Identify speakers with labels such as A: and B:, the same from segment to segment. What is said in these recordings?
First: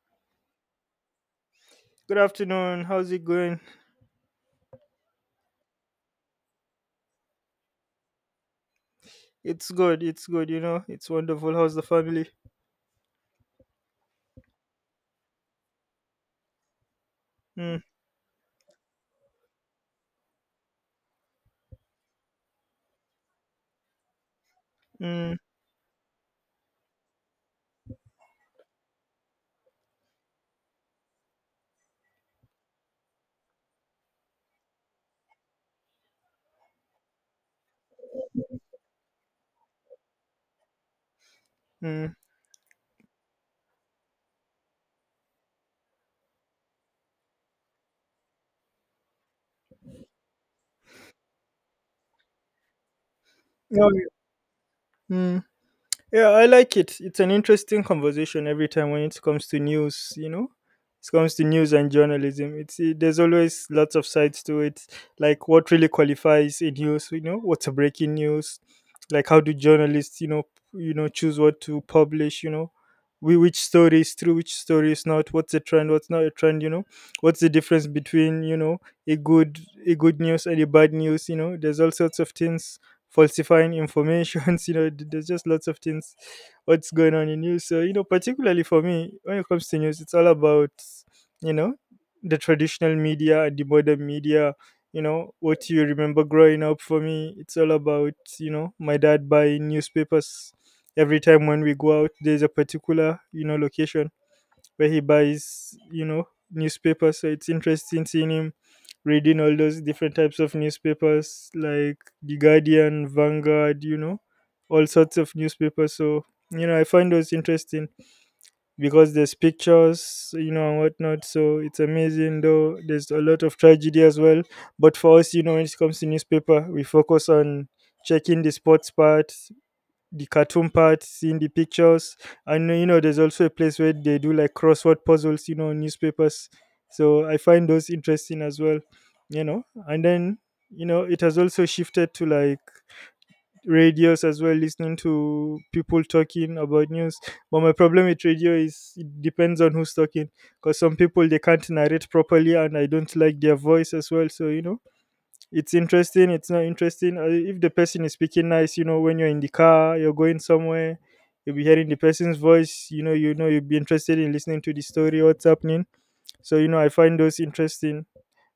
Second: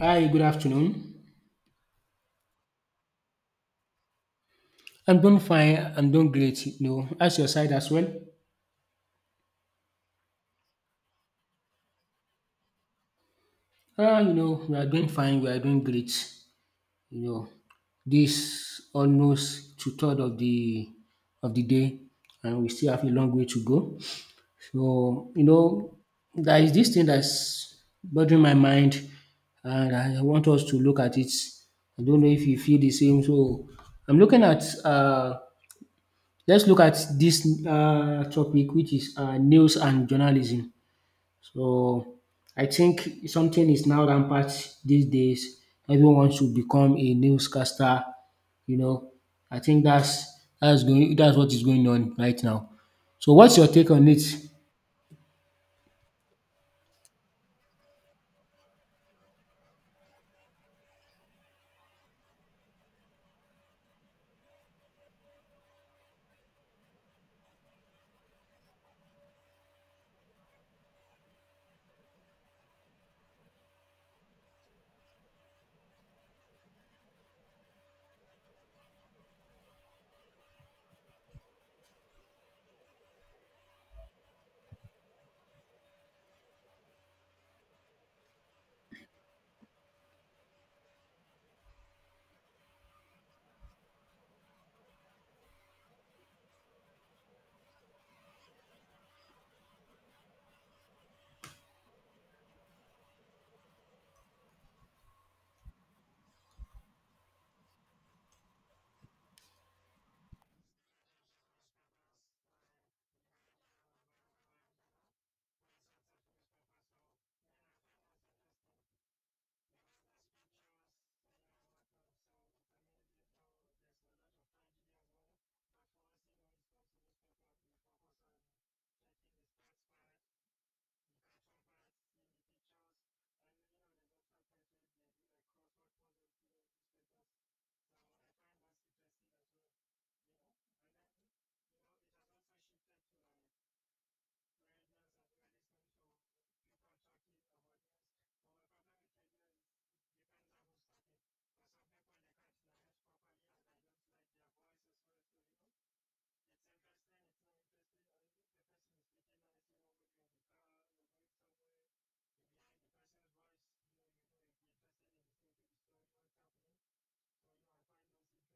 A: Hi, good afternoon.
B: Good afternoon. How's it going?
A: I'm doing fine. I'm doing great. You know, as your side as well.
B: It's good. It's good. You know, it's wonderful. How's the family?
A: Ah, you know, we are doing fine. We are doing great. You know,
B: Mm,
A: this almost two third of the day, and we still have a long way to go. So,
B: mm,
A: you know, there is this thing that's bothering my mind, and I want us to look at it. I don't know if you feel the same. So, I'm looking at Let's look at this topic, which is news and journalism. So,
B: mm.
A: I think something is now rampant these days. Everyone should become a newscaster. You know, I think that's what is going on right now. So, what's your take
B: Oh,
A: on it?
B: yeah. Yeah, I like it. It's an interesting conversation every time when it comes to news, you know? It comes to news and journalism. It's there's always lots of sides to it, like what really qualifies a news, you know, what's a breaking news, like how do journalists, choose what to publish, we which story is true, which story is not, what's a trend, what's not a trend, you know, what's the difference between, you know, a good a good news and a bad news, you know. There's all sorts of things falsifying informations. You know, there's just lots of things what's going on in news. So you know, particularly for me, when it comes to news, it's all about you know the traditional media and the modern media. You know what you remember growing up. For me, it's all about you know my dad buying newspapers every time when we go out. There's a particular you know location where he buys, you know, newspapers. So it's interesting seeing him reading all those different types of newspapers like The Guardian, Vanguard, you know, all sorts of newspapers. So, you know, I find those interesting because there's pictures, you know, and whatnot. So it's amazing, though. There's a lot of tragedy as well. But for us, you know, when it comes to newspaper, we focus on checking the sports part, the cartoon parts, seeing the pictures. And you know, there's also a place where they do like crossword puzzles, you know, newspapers. So I find those interesting as well, you know. And then, you know, it has also shifted to like radios as well, listening to people talking about news. But my problem with radio is it depends on who's talking because some people they can't narrate properly and I don't like their voice as well. So, you know, it's interesting it's not interesting if the person is speaking nice, you know, when you're in the car, you're going somewhere, you'll be hearing the person's voice, you know, you know, you'll be interested in listening to the story, what's happening. So you know, I find those interesting.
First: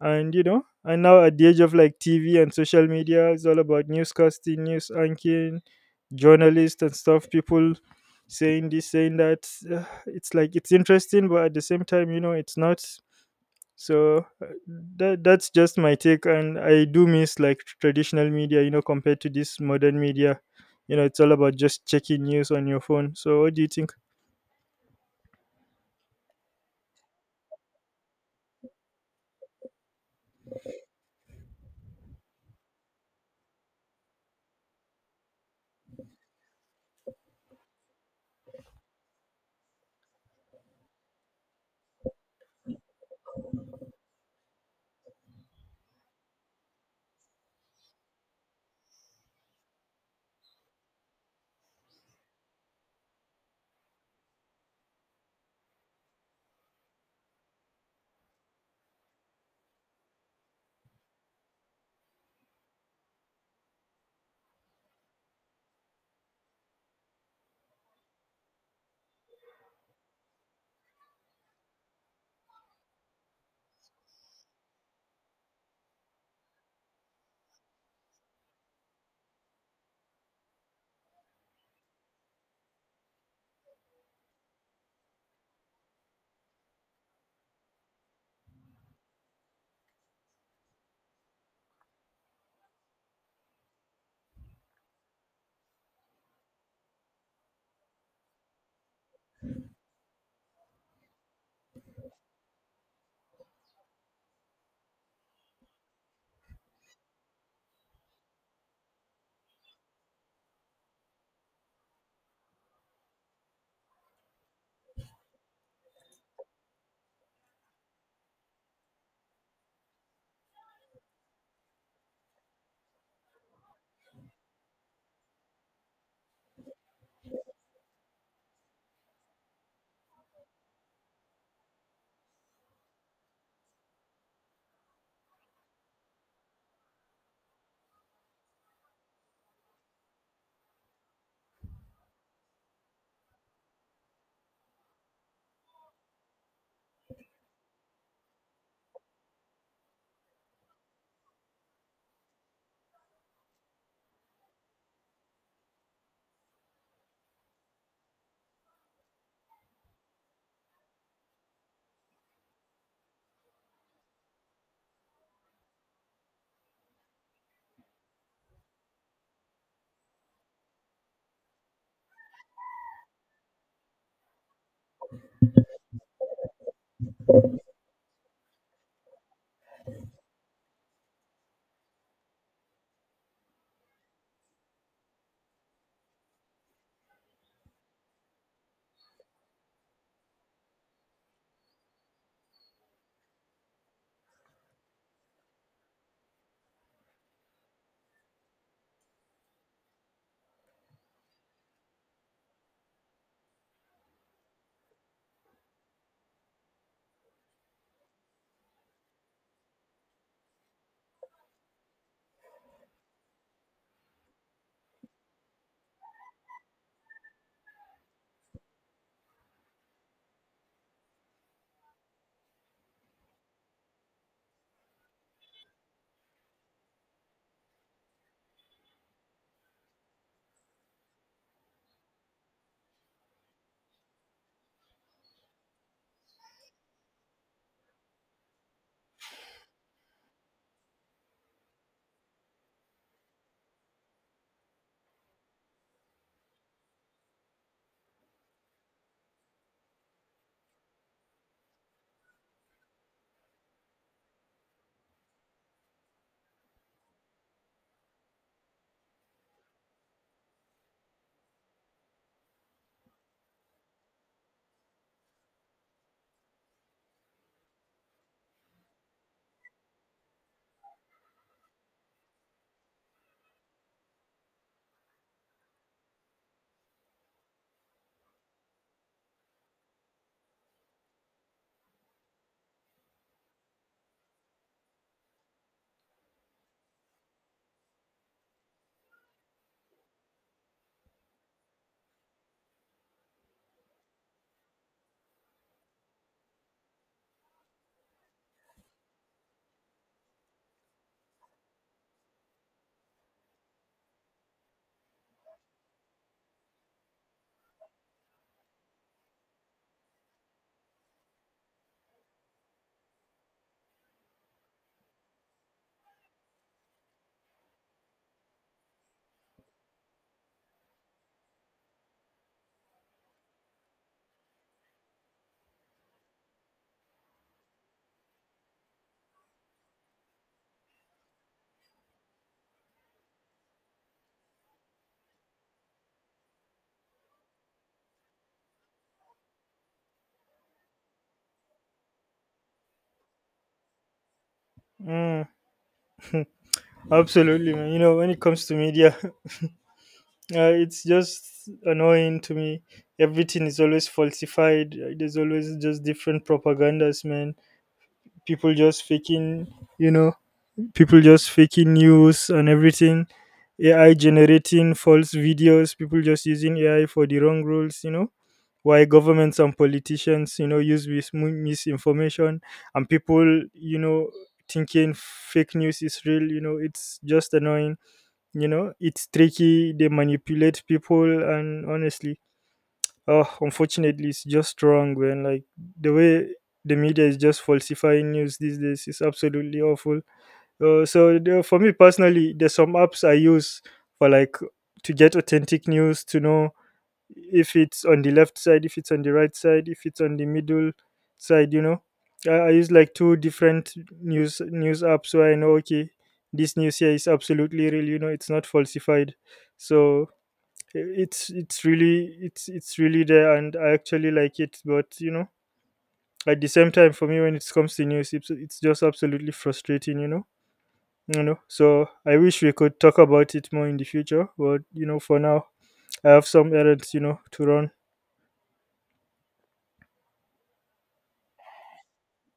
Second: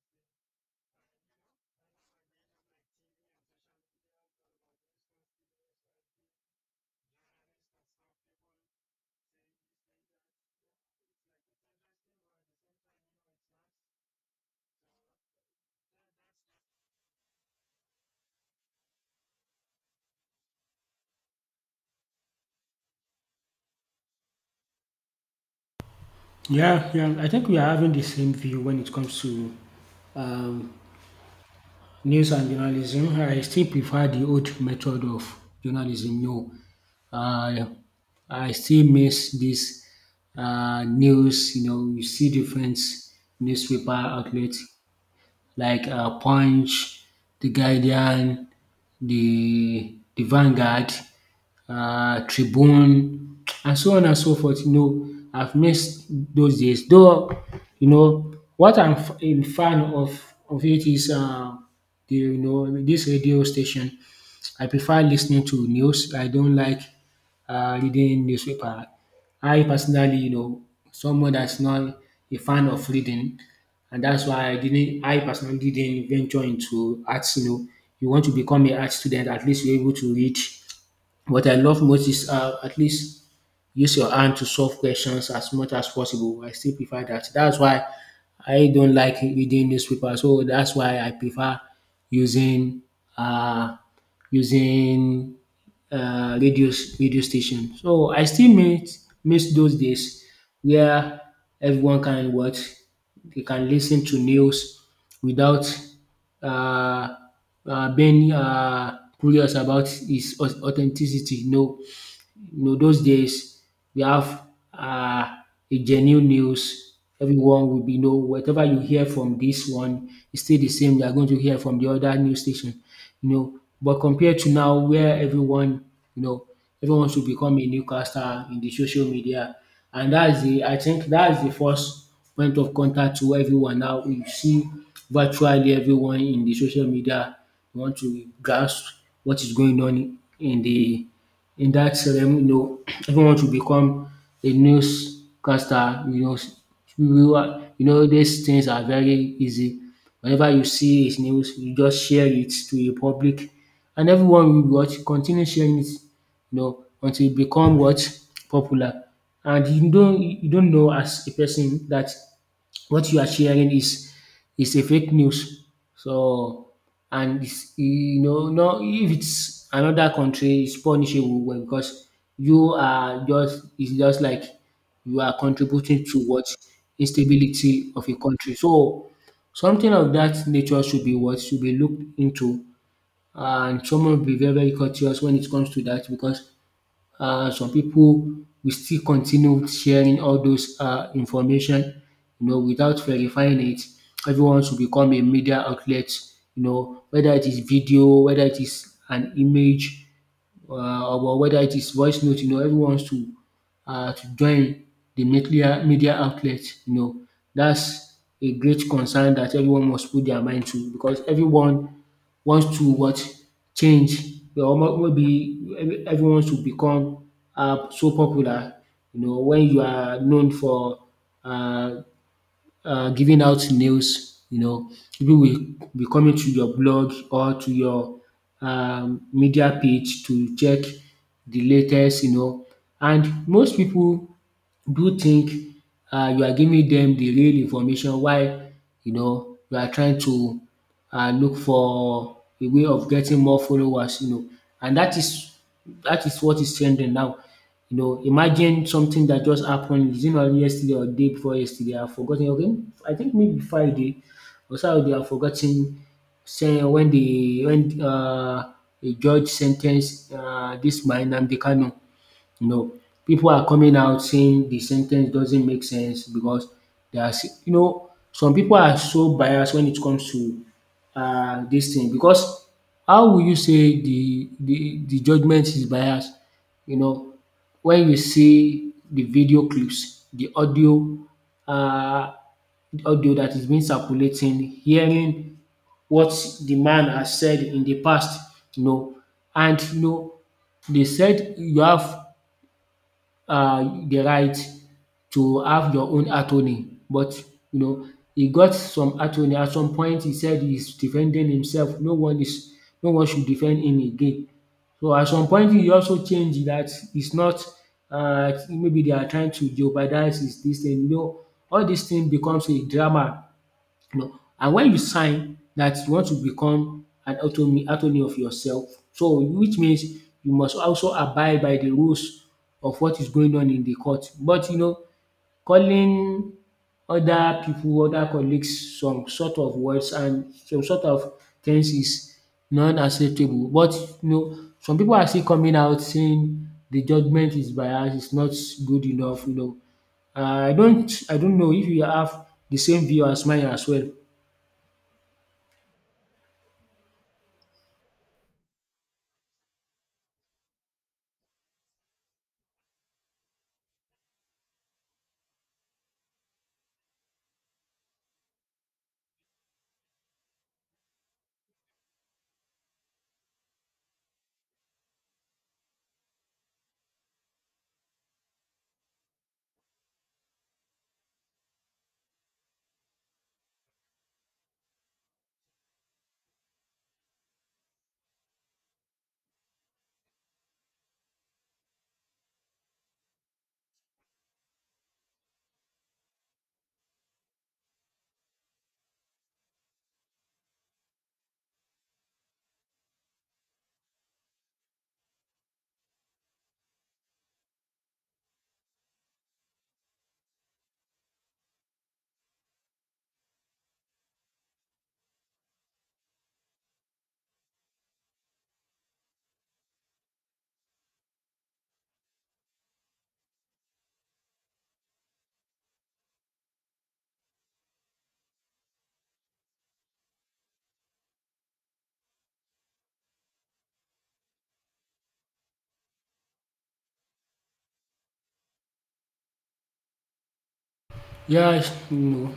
B: And you know, and now at the age of like TV and social media, it's all about newscasting, news anchoring, journalists and stuff, people saying this, saying that. It's like it's interesting, but at the same time, you know, it's not. So that's just my take, and I do miss like traditional media, you know, compared to this modern media. You know, it's all about just checking news on your phone. So what do you think?
A: Yeah, yeah. I think we are having the same view when it comes to um, news and journalism. I still prefer the old method of journalism. No, uh, I still miss this news. You know, you see different newspaper outlets like Punch, The Guardian, the Vanguard, Tribune, and so on and so forth. You know, I've missed those days. Though, you know, what I'm a fan of it is the, you know, this radio station. I prefer listening to news. I don't like reading newspaper. I personally, you know, someone that's not a fan of reading, and that's why I didn't. I personally didn't venture into arts. You know, you want to become an art student, at least you're able to read. What I love most is, at least use your hand to solve questions as much as possible. I still prefer that. That's why I don't like reading newspaper. So that's why I prefer using uh, using radio, radio station. So I still miss those days where everyone can watch, they can listen to news without uh, being curious about its authenticity. No, you know, those days we have uh, a genuine news. Everyone will be know whatever you hear from this one is still the same. You are going to hear from the other news station, you know. But compared to now, where everyone, you know, everyone should become a newscaster in the social media, and that's the I think that's the first point of contact to everyone now. You see virtually everyone in the social media, want to grasp what is going on in the, in that ceremony, you know, everyone should become a newscaster, you know, you are, you know, these things are very easy. Whenever you see a news, you just share it to the public and everyone will watch, continue sharing it, you know, until it become what? Popular. And you don't know as a person that what you are sharing is a fake news. So, and it's, you know, no, if it's another country, it's punishable well, because you are just, it's just like you are contributing to what, instability of a country. So something of that nature should be what, should be looked into, and someone be very cautious when it comes to that, because some people will still continue sharing all those information, you know, without verifying it. Everyone should become a media outlet, you know, whether it is video, whether it is an image, or whether it is voice note. You know, everyone's to join the media outlet. You know, that's a great concern that everyone must put their mind to, because everyone wants to what, change. You know, maybe everyone wants to become so popular. You know, when you are known for uh, giving out news, you know, people will be coming to your blog or to your media page to check the latest, you know. And most people do think you are giving them the real information, while you know you are trying to look for a way of getting more followers, you know. And that is what is trending now. You know, imagine something that just happened, is it not yesterday or day before yesterday? I've forgotten. Okay, I think maybe Friday or Saturday, I've forgotten. Say when the when a judge sentenced this man Nnamdi Kanu, you know, people are coming out saying the sentence doesn't make sense, because they are you know, some people are so biased when it comes to dis thing. Because how will you say the judgement is biased? You know, when you see the video clips, the um audio that is being circulating, hearing what the man has said in the past, you know, and you know, they said you have the right to have your own attorney. But you know, he got some attorney, at some point he said he's defending himself, no one should defend him again. So at some point he also changed, that it's not, maybe they are trying to jeopardize his dis thing, you know, all dis thing becomes a drama, you know. And when you sign that you want to become an autonomy attorney of yourself, so which means you must also abide by the rules of what is going on in the court. But you know, calling other people, other colleagues, some sort of words and some sort of things is not acceptable. But you know, some people are still coming out saying the judgement is biased, it's not good enough, you know. I don't, I don't know if you have the same view as mine as well.
B: mm, Absolutely, man. You know, when it comes to media, it's just annoying to me. Everything is always falsified. There's always just different propagandas, man. People just faking, you know, people just faking news and everything. AI generating false videos, people just using AI for the wrong rules, you know, why governments and politicians, you know, use misinformation, and people, you know, thinking fake news is real, you know. It's just annoying. You know, it's tricky. They manipulate people, and honestly, oh, unfortunately, it's just wrong when like the way the media is just falsifying news these days is absolutely awful. So for me personally, there's some apps I use for like to get authentic news, to know if it's on the left side, if it's on the right side, if it's on the middle side. You know, I use like two different news apps where I know, okay, this news here is absolutely real. You know, it's not falsified. So it's really it's really there, and I actually like it. But you know, at the same time, for me, when it comes to news, it's just absolutely frustrating. You know, so I wish we could talk about it more in the future, but you know, for now, I have some errands, you know, to run.
A: Yeah, it's, you know,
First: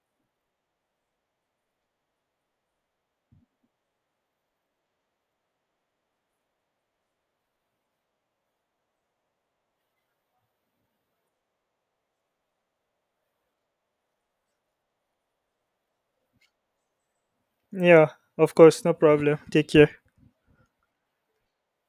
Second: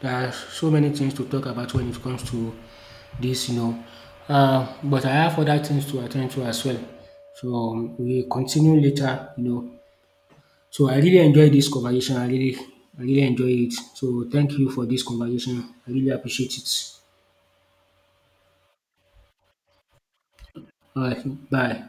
A: there are so many things to talk about when it comes to this, you know. But I have other things to attend to as well. So we continue later, you know. So I really enjoyed this conversation. I really enjoy it. So thank you for this conversation. I really appreciate it.
B: Yeah, of course, no problem. Take care.
A: All right, bye.